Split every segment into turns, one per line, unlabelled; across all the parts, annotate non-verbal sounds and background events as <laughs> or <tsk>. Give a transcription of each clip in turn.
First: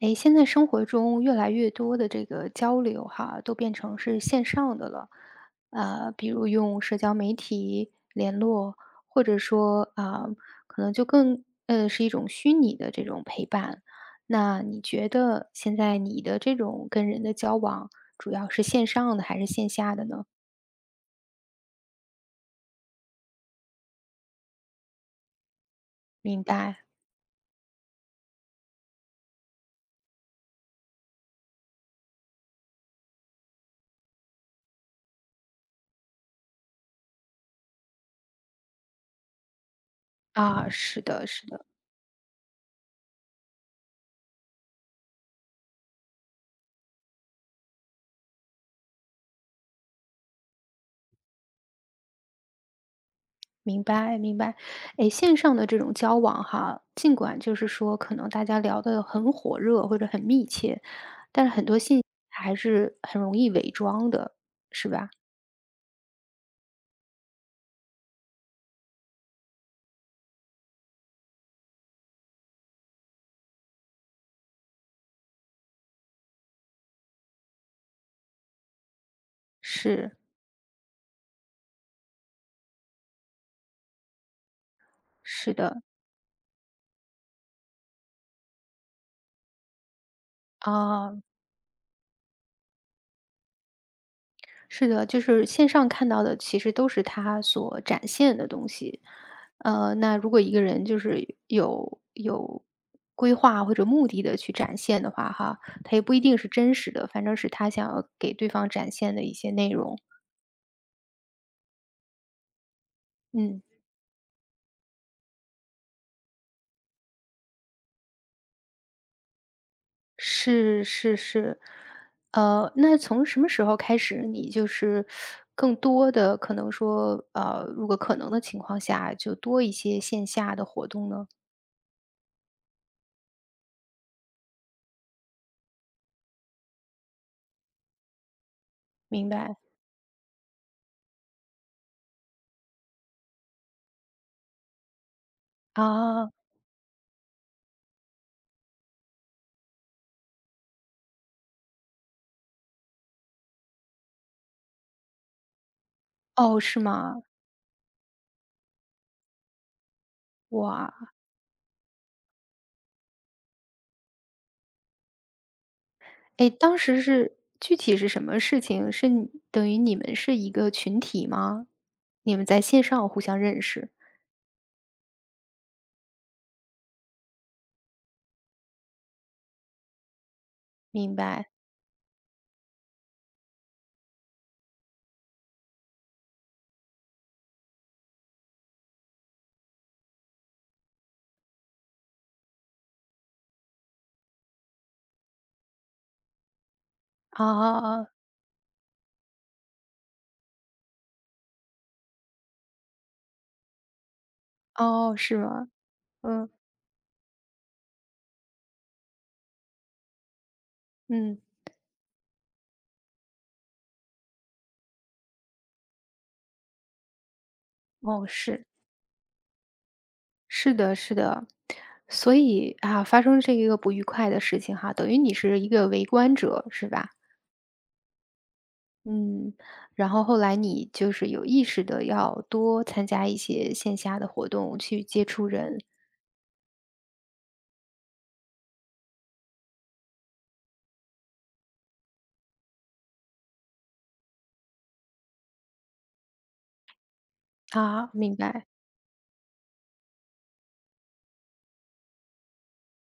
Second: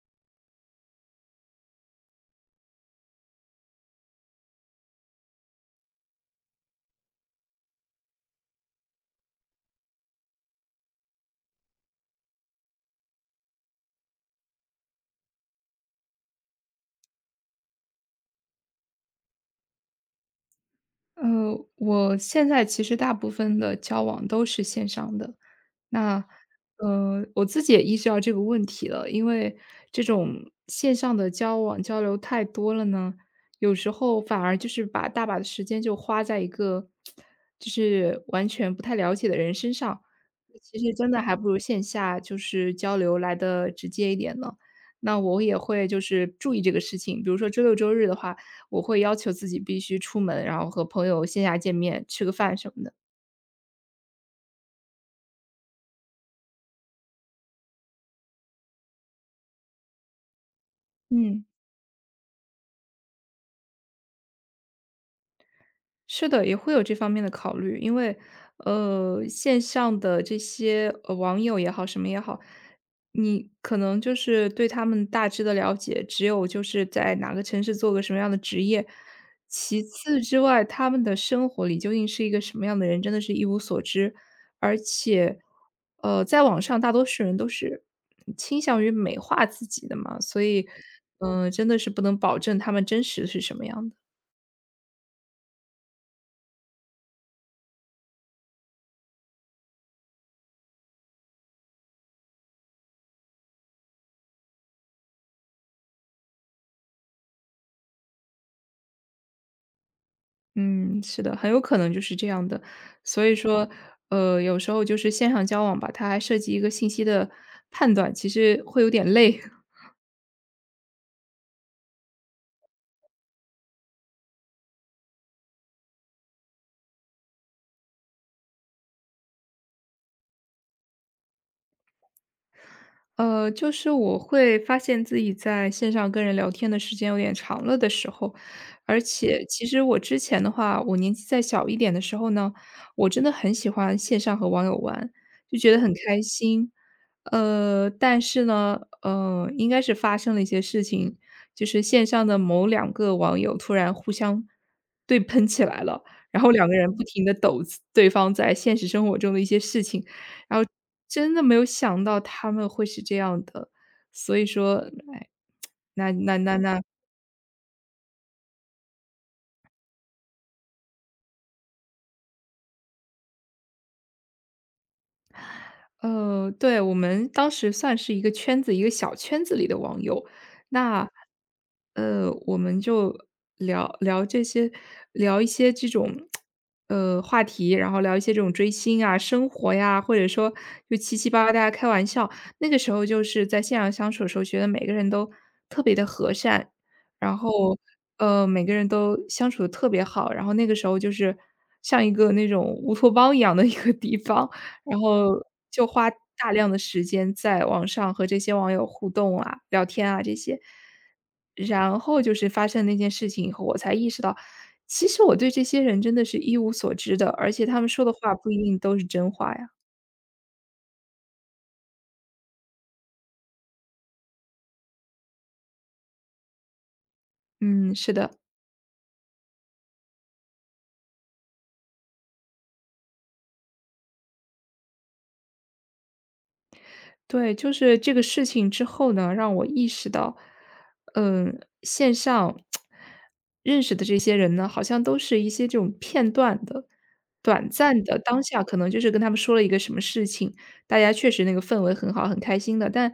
诶，现在生活中越来越多的这个交流哈，都变成是线上的了，比如用社交媒体联络，或者说啊、可能就更是一种虚拟的这种陪伴。那你觉得现在你的这种跟人的交往，主要是线上的还是线下的呢？
我现在其实大部分的交往都是线上的。那，
明白。
我自己也意识到这个问题了，因为这种线上的交往交流太多了呢，有时候反而就是把大把的时间就花在一个就是完全不太了解的人身上，
啊，
其实
是
真的
的，
还
是
不如
的。
线下就是交流来的直接一点呢。那我也会就是注意这个事情，比如说周六周日的话，我会要求自己必须出门，然后和朋友线下见面，吃个饭什么的。
明白，明白。诶，线上的这种交往哈，尽管就是说可能大家聊得很火热或者很密切，
嗯。
但是很多信息还是很容易伪装的，是吧？
是的，也会有这方面的考虑，因为线上的这些网友也好，什么也好，你可能就是对他们大致的了解，只有就是在哪个城市做个什么样的职业，其
是，
次之外，他们的生活里究竟是一个什么样的人，真的是一无所知。而且，
是的，
呃，在网上大多数人都是倾向于美化自己的嘛，所以，
啊，
嗯、真的是不能保证他们真实是什么样的。
是的，就是线上看到的其实都是他所展现的东西。呃，那如果一个人就是有规划或者目的的去展现的话，哈，他也不一定是真实的，反正是他想要给对方展现的一些内容。
嗯，是的，很有可能就是这样的。所以
嗯，
说，呃，有时候就是线上交往吧，它还涉及一个信息的判断，其实会有点累。<laughs>
是是是，那从什么时候开始，你就是更多的可能说，如果可能的情况下，就多一些线下的活动呢？
就是我会发现自己在线上跟人聊天的时间有点长了的时候，而
明
且
白。
其实我之前的话，我年纪再小一点的时候呢，我真的很喜欢线上和网友玩，就觉得很开
啊，
心。但是呢，应该是发生了一些事情，就是线上的某两个网友突然互相对喷起来了，然后
哦，
两个
是
人不
吗？
停的抖自对方在现实生活中的一些事情，然后
哇，
真的没有想到他们会是这样的，所以说，哎，<tsk> 那那
哎，
那
当
那
时是具体是什么事情？是你等于你们是一个群体吗？你们在线上互相认识，
对，我们当时算是一个圈子一个小圈子里的网友。那，
明白。
我们就聊聊这些聊一些这种，话题，然后聊一些这种追星啊、生活呀，或者说就七七八八大家开玩笑。那个时候就是在线上相处的时候，觉得每个人都特别的和善，然
啊
后，
啊啊，
呃，每个人都相处的特别好，然后那个时候就是像一个那种乌托邦一样的一个地方。然
哦，是
后
吗？
就花
嗯
大量的时间在网上和这些网友互动啊、聊天啊这些。
嗯，
然后就是发生那件事情以后，我才意识到，其实我对这些人真的是一无所知的，而且他们说的
哦，
话不一
是。
定都是真话呀。
是的，是的。所以啊，发生这一个不愉快的事情哈，等于你是一个围观者，是吧？
嗯，是的。
嗯，然后后来你就是有意识的要多参加一些线下的活动，去接触人。
对，就是这个事情之后呢，让我意识到，嗯，线上认识的这些人呢，好像都是一些这种片段的、短暂
啊，
的，
明
当下
白，
可能就是跟他们说了一个什么事情，大家确实那个氛围很好，很开心的，但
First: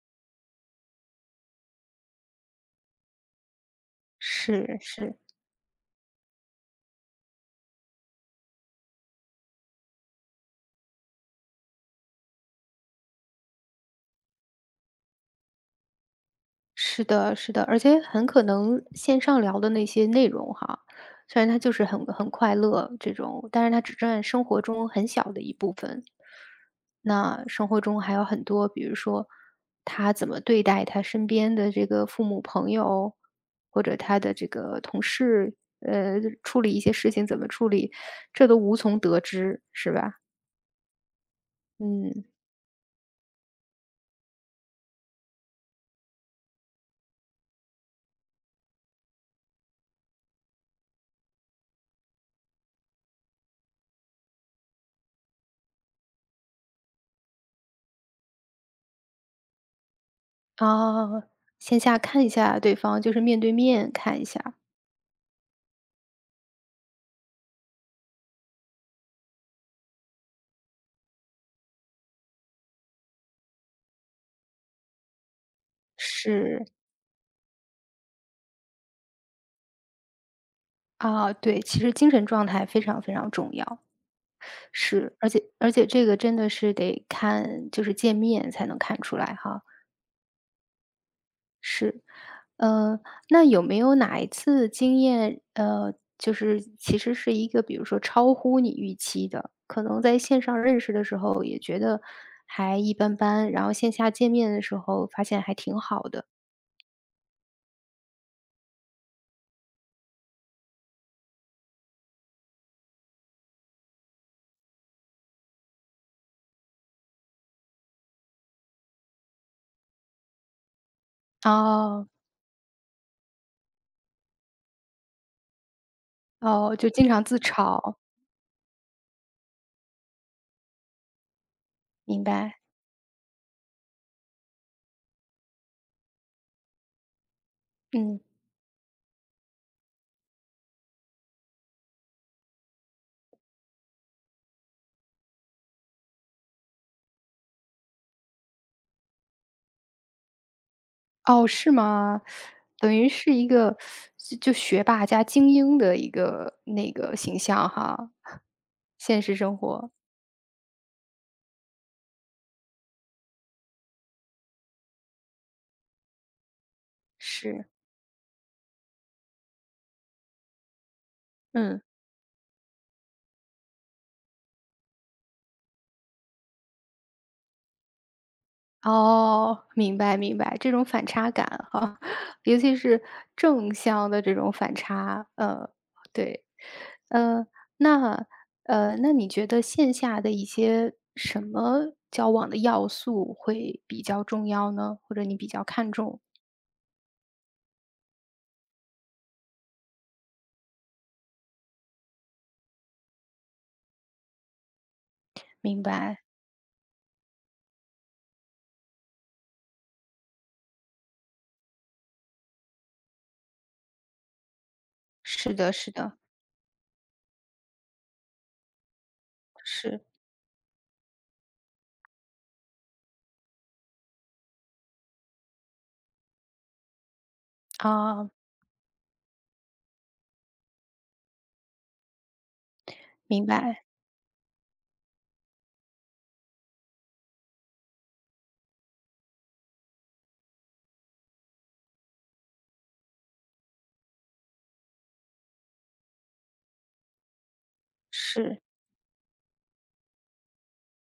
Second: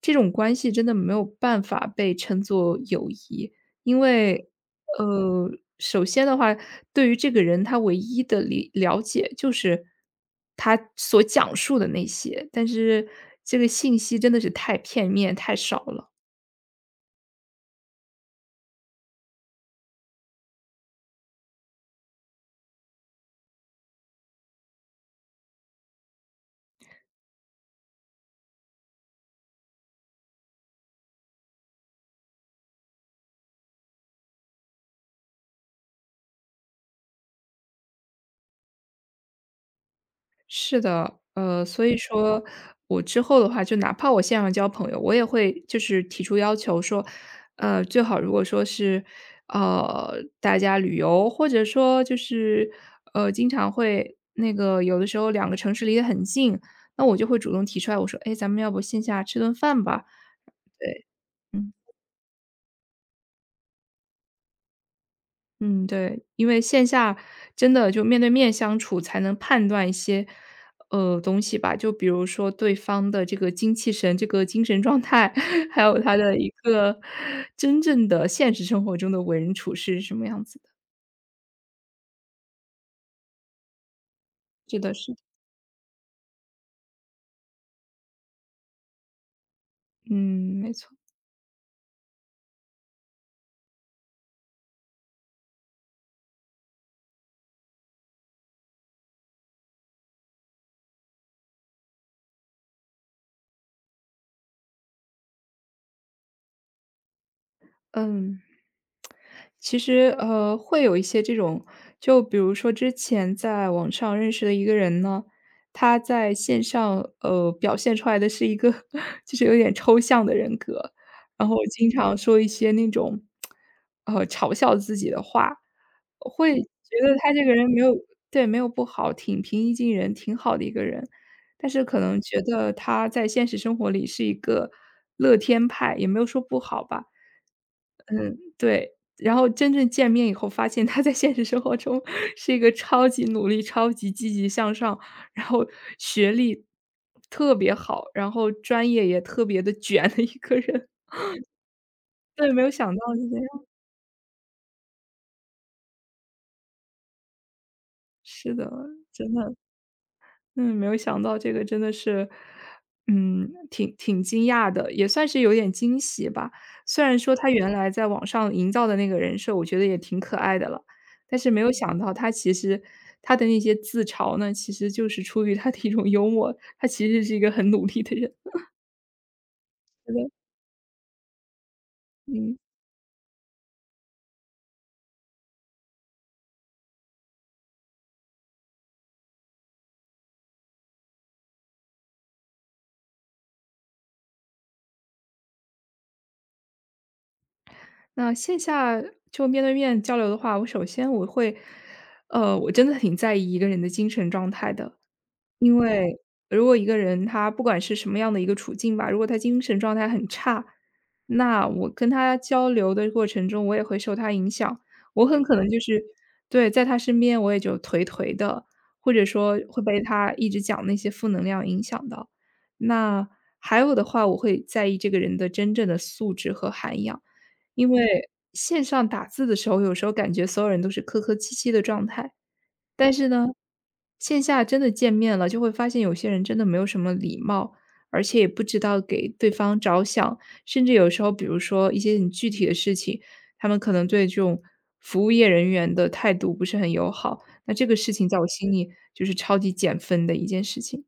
这种关系真的没有办法被称作友谊。因为，
是是。
呃，首先的话，对于这个人他唯一的理了解就是他所讲述的那些，但是这个信息真的是太片面、太少了。
是的，是的，而且很可能线上聊的那些内容哈，虽然他就是很快乐这种，但是他只占生活中很小的一部分。那生活中还有很多，比如说他怎么对待他身边的这个父母、朋友，或者他的这个同事，处理一些事情怎么处理，这都无从得知，是吧？
是的，所以
嗯，
说我之后的话，就哪怕我线上交朋友，我也会就是提出要求说，最好如果说是，呃，大家旅游，或者说就是，经常会那个有的时候两个城市离得很近，那我就会主动提出来，我说，哎，咱们要不线下吃顿饭吧？对，
啊，
嗯。
线下看一下对方，就是面对面看一下，
嗯，对，因为线下真的就面对面相处才能判断一些，东西吧。就比如说对方的这个精气神、这个精神状态，<laughs> 还有他的一
是。
个真正的现实生活中的为人处事是什么样子的，
啊，对，其实精神状态非常非常重要，
是的，是
是，
的，
而且这个真的是得看，就是见面才能看出来哈，
嗯，没错。
是，呃，那有没有哪一次经验，就是其实是一个，比如说超乎你预期的，可能在线上认识的时候也觉得还一般般，然后线下见面的时候发现还挺好的，
嗯，其实会有一些这种，就比如说之前在网上认识的一个人呢，他在线上表现出来的是一个 <laughs> 就是有点抽象的人格，然后经
哦。
常说一些那种嘲笑自己的话，会
哦，就
觉
经
得
常
他
自
这个人没有
嘲，
对没有不好，挺平易近人，挺好的一个人，但是可能
明
觉
白，
得他在现实生活里是一个乐天派，也没有说不好吧。
嗯。
对，然后真正见面以后发现他在现实生活中是一个超级努力、超级积极向上，然后学历特别好，然后专业也特别的卷的一个人。
哦，是吗？
<laughs> 对，没有想
等于
到是
是
这
一
样，
个就学霸加精英的一个那个形象哈，
是的，
现
真
实
的。
生活。
嗯，没有想到这个真的是，嗯，挺惊讶的，也算是有点惊喜吧。虽然说他
是，
原来在网上营造的那个人设，我觉得也挺可爱的了，但是没有
嗯，
想到他其实他的那些自嘲呢，其实就是出于他的一种幽默，他其实是一个很努力的人。
哦，明
真
白
的，
明白，这种反差感哈，<laughs>
嗯，
尤其是正向的这种反差，呃，对。呃，那那你觉得线下的一些什么交往的要素会比较重要呢？或者你比较看重？
那线下就面对面交流的话，我首先我会，我真的挺在意一个人的精神状态的。因
明白，
为如果一个人他不管是什么样的一个处境吧，如果他精神状态很差，那我跟他交流的过程中，我也会受他影响。我很
是
可能
的
就
是
是
的，
对，在他身边我也就颓颓的，或者说会被
是。
他一直讲那些负能量影响到。那还有的话，我会在意这个人的真正的素质和涵养，因为
啊，
线上打字的时候，有时候感觉所有人都是客客气气的状态，但是
明
呢，
白，
线下真的见面了，就会发现有些人真的没有什么礼貌，而且也不知道给对方着想，甚至有时候，比如说一些很具体的事情，他们可能对这种服务业人员的态度不是很友好。那这个事情在我
是
心里就是超级减分的一件事情。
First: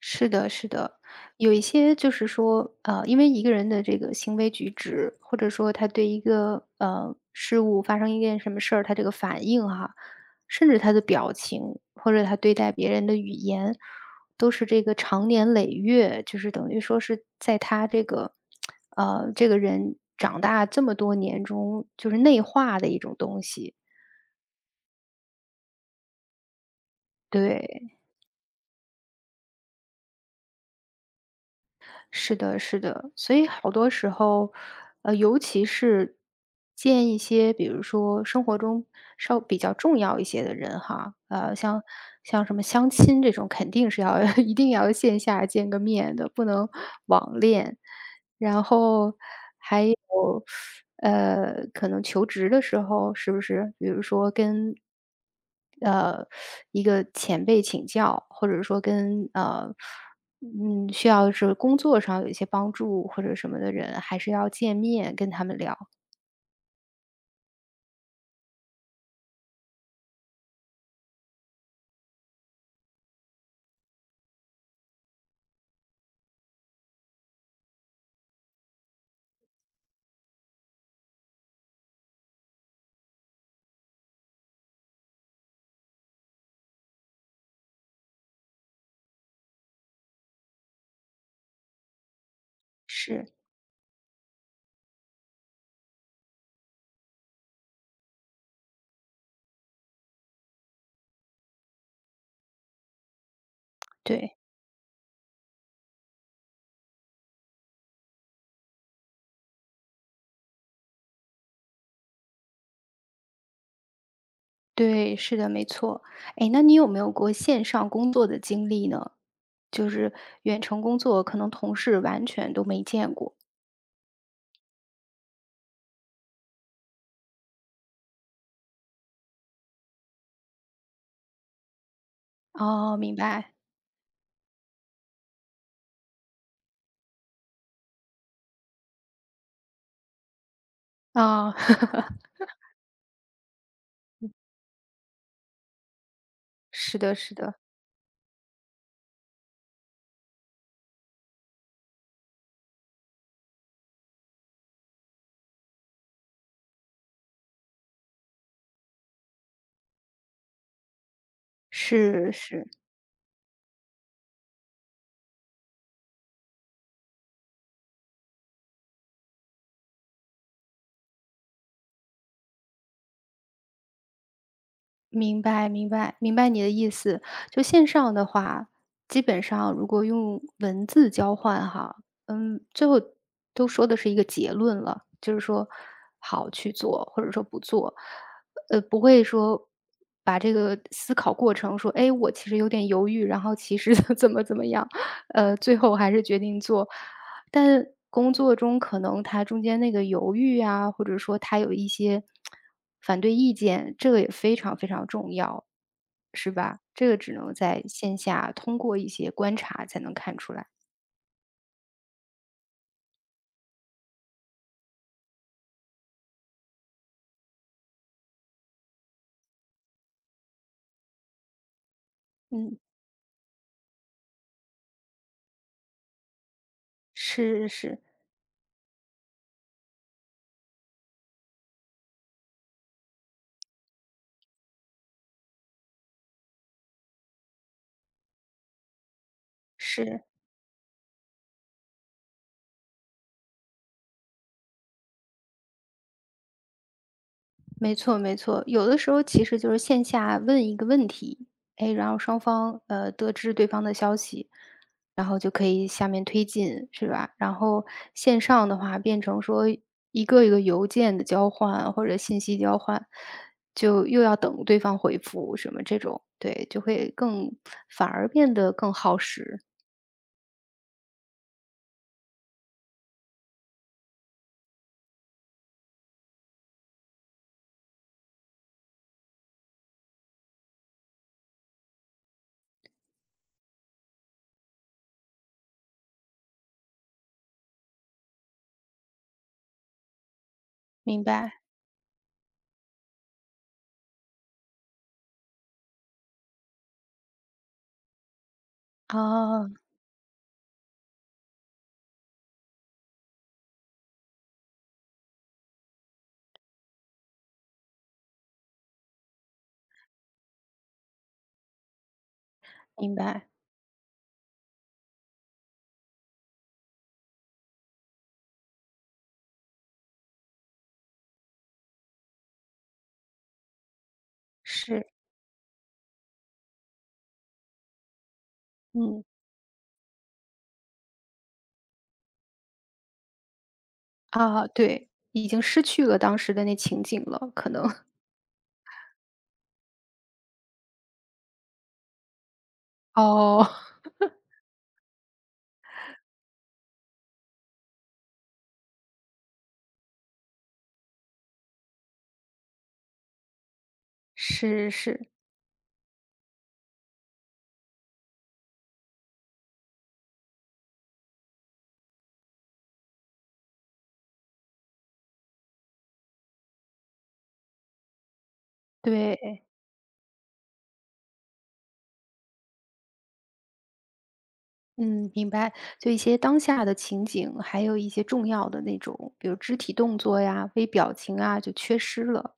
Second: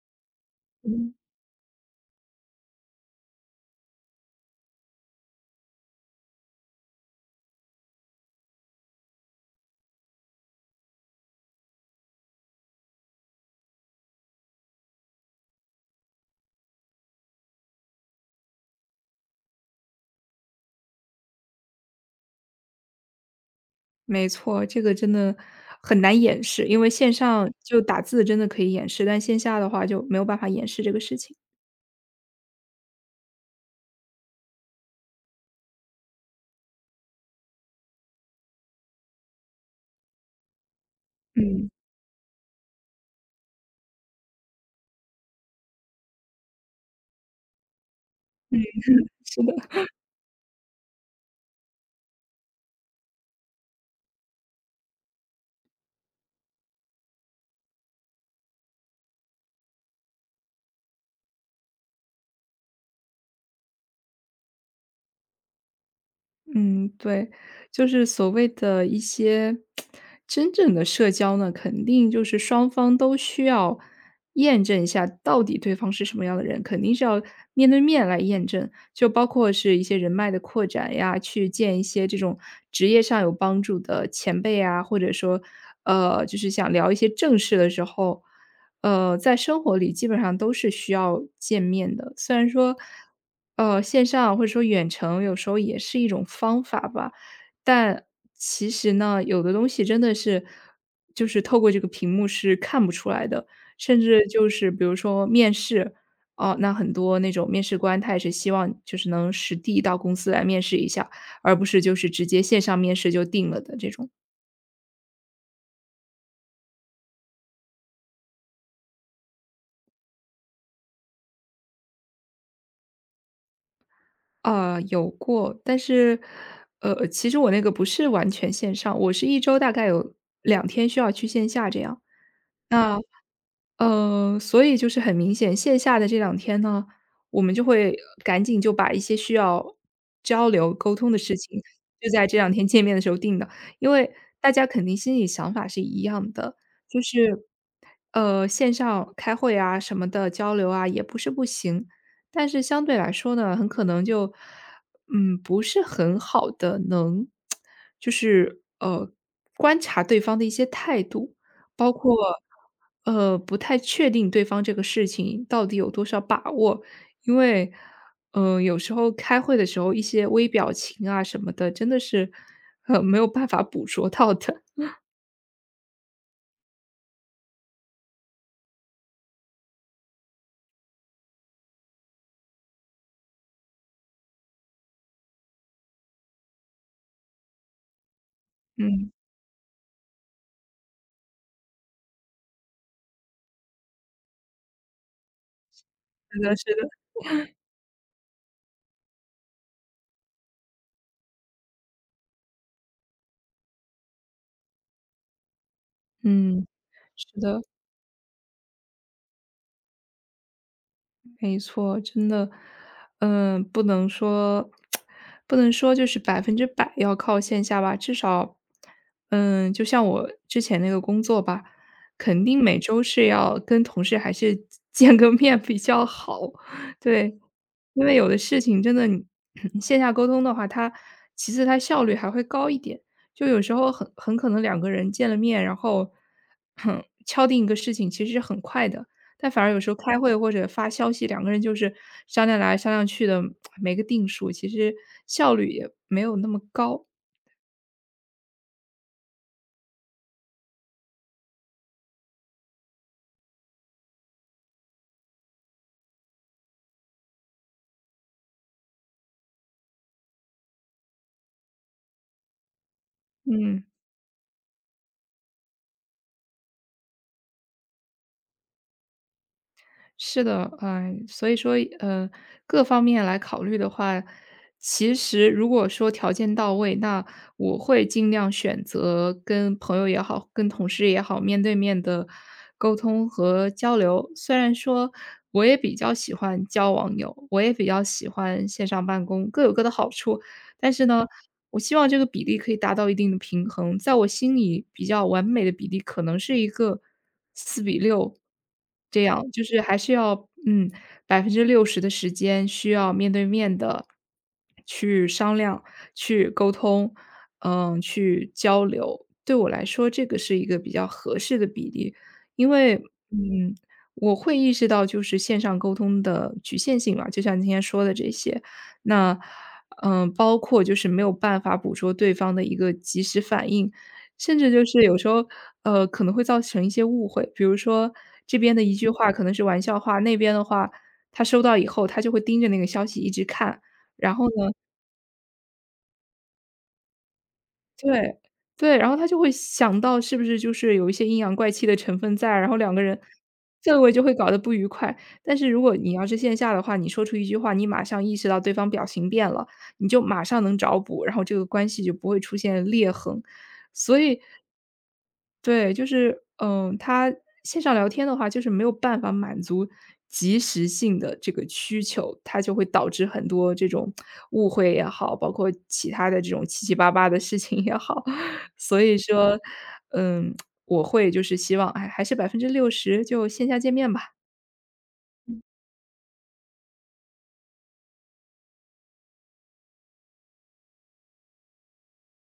是的，是的，
嗯，
有一些就是说，因为一个人的这个行为举止，或者说他对一个事物发生一件什么事儿，他这个反应哈，甚至他的表情，或者他对待别人的语言，都是这个长年累月，就是等于说是在他这个这个人长大这么多年中，就是内化的一种东西，
没错，这个真的很难掩饰，因为线上就
对。
打字真的可以掩饰，但线下的话就没有办法掩饰这个事情。
是的，是的，所以好多时候，尤其是见一些，比如说生活中稍比较重要一些的人哈，呃，
嗯，
像像什么相亲这种，肯定是要 <laughs> 一定要线下见个面的，不能网恋。然后
是的。
还有，可能求职的时候是不是，比如说跟，呃，一个前辈请教，或者说跟嗯，需要是工作上有一些帮助或者什么的人，还是要见面跟他们聊。
嗯，对，就是所谓的一些真正的社交呢，肯定就是双方都需要验证一下，到底对方是什么样的人，肯定是要面对面来验证。就包括是一些人脉的扩展呀，去见一些这种职业上有帮助的前辈啊，或者说，就是想聊一些正事的时候。呃，在生活里基本上都是需要见面的。虽然说，
是，
线上或者说远程有时候也是一种方法吧，但其实呢，有的东西真的是就是透过这个屏幕是看不出来的，甚至
对
就是比如说面试，哦，那很多那种面试官他也是希望就是能实地到公司来面试一下，而不是就是直接线上面试就定了的这种。
对，是的，没错。哎，那你有没有过线上工作的经历呢？就是远程工作，可能同事完全都没见过。
有过，但是,其实我那个不是完全线上，我是一周大概有两天需要去线下这样。
哦，
那
明白。
所以就是很明显，线下的这两天呢，我们就会赶紧就把一些需要交流沟通的事
哦，
情，就
<laughs>
在这两天见面的时候定的。因为大家肯定心里想法是一样的，
是
就
的，是
是，
的，
呃，线上开会啊什么的交流啊也不是不行，但是相对来说呢，很可能就，嗯，不是很好的能 <tsk> 就是，观察对方的一些态度。包括，
是是，
不太确定对方这个事情到底有多少把握。因为，有时候开会的时候一些微表情啊什么的，真的是，没有办法捕捉到的。
明白，明白，明白你的意思。就线上的话，基本上如果用文字交换哈，嗯，最后都说的是一个结论了，就是说好去做，或者说不做，不
嗯，
会说把这个思考过程说，哎，我其实有点犹豫，然后其实 <laughs> 怎么怎么样，最后还是
是
决
的
定
是
做。
的，
但工作中可能他中间那个犹豫啊，或者说他有一些反对意见，这个也非常非常重要，是
嗯，
吧？这个只
是
能
的。
在线下通过一些观察才能看出来。
没错，真的，嗯，不能说，不能说就是百分之百要靠线下吧，至少，嗯，就像我之前那个工作吧，肯定
嗯。
每周是要跟同事还是 <laughs> 见个面比较好，对，
是是
因为有的事情真的你 <clears throat> 线下沟通的话，它其次它效率还会高一点，就有时候很可能两个人见了面，然后 <clears throat> 敲定一个事情其实是很快的，但反而有时候开
是。
会或者发消息，两个人就是商量来商量去的，没个定数，其实效率也没有那么高。
没错，没错，有的时候其实就是线下问一个问题，哎，然后双方得知对方的消息，然后就可以下面推进，是吧？然后线上的话变成说一个一个邮件的交换或者信息交换，
嗯，
就又要等对方回复什么这种，对，就会更反而变得更耗时。
是的，嗯、所以说，各方面来考虑的话，其实如果说条件到位，那我会尽量选择跟朋友也好，跟同事也好，面对面的沟通和交流。虽然说我也比较喜欢交网友，我也比较喜欢线上办公，各有各的好处。但是
明
呢，
白，
我希望这个比例可以达到一定的平衡，在我心里比较完美的比例可能是一个4:6这样，就
啊，
是还是要嗯百分之六十的时间需要面对面的去商量、去沟通，嗯，去交流。对我来说，这个是一个比较合适的比例，因为，
明白，
嗯，我会意识到就是线上沟通的局限性嘛，就像你今天说的这些，那嗯，包括就是没有办法捕捉对方的一个及时反应，甚至就是
是，
有时候，可能会造成一些误会。比如说这边的一句
嗯，
话可能是玩笑话，那边的话，他收到以后他就会盯着那个消息一直看。然后
啊，
呢，
对，已经失去了当时的那情景了，可能。
对，对，然后他就会想到是不是就是有一些阴阳怪气的成分在，然后两个人
哦，<laughs>
氛围就会搞得不愉快。但是如果你要是线下的话，你说出一句话，你马上意识到对方表情变了，你就马上能找补，然后这个关系就不会出现裂痕。所以
是是，
对，他线上聊天的话，就是没有办法满足及时性的这个需求，它就会导致很多这种误会也好，包括其他的这种七七八八的事情也好。<laughs> 所以说，
对，
嗯，我会就是希望，哎，还是百分之六十就线下见面吧。
嗯，明白。就一些当下的情景，还有一些重要的那种，比如肢体动作呀、微表情啊，就缺失了。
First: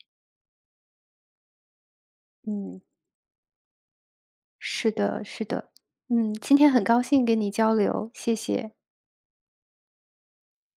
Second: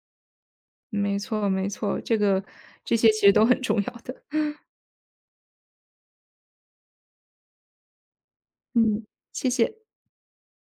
没错没错，
嗯，
这些其实都很重要的。
是的，是的。嗯，今天很高兴跟你交流，谢谢。
嗯，谢谢。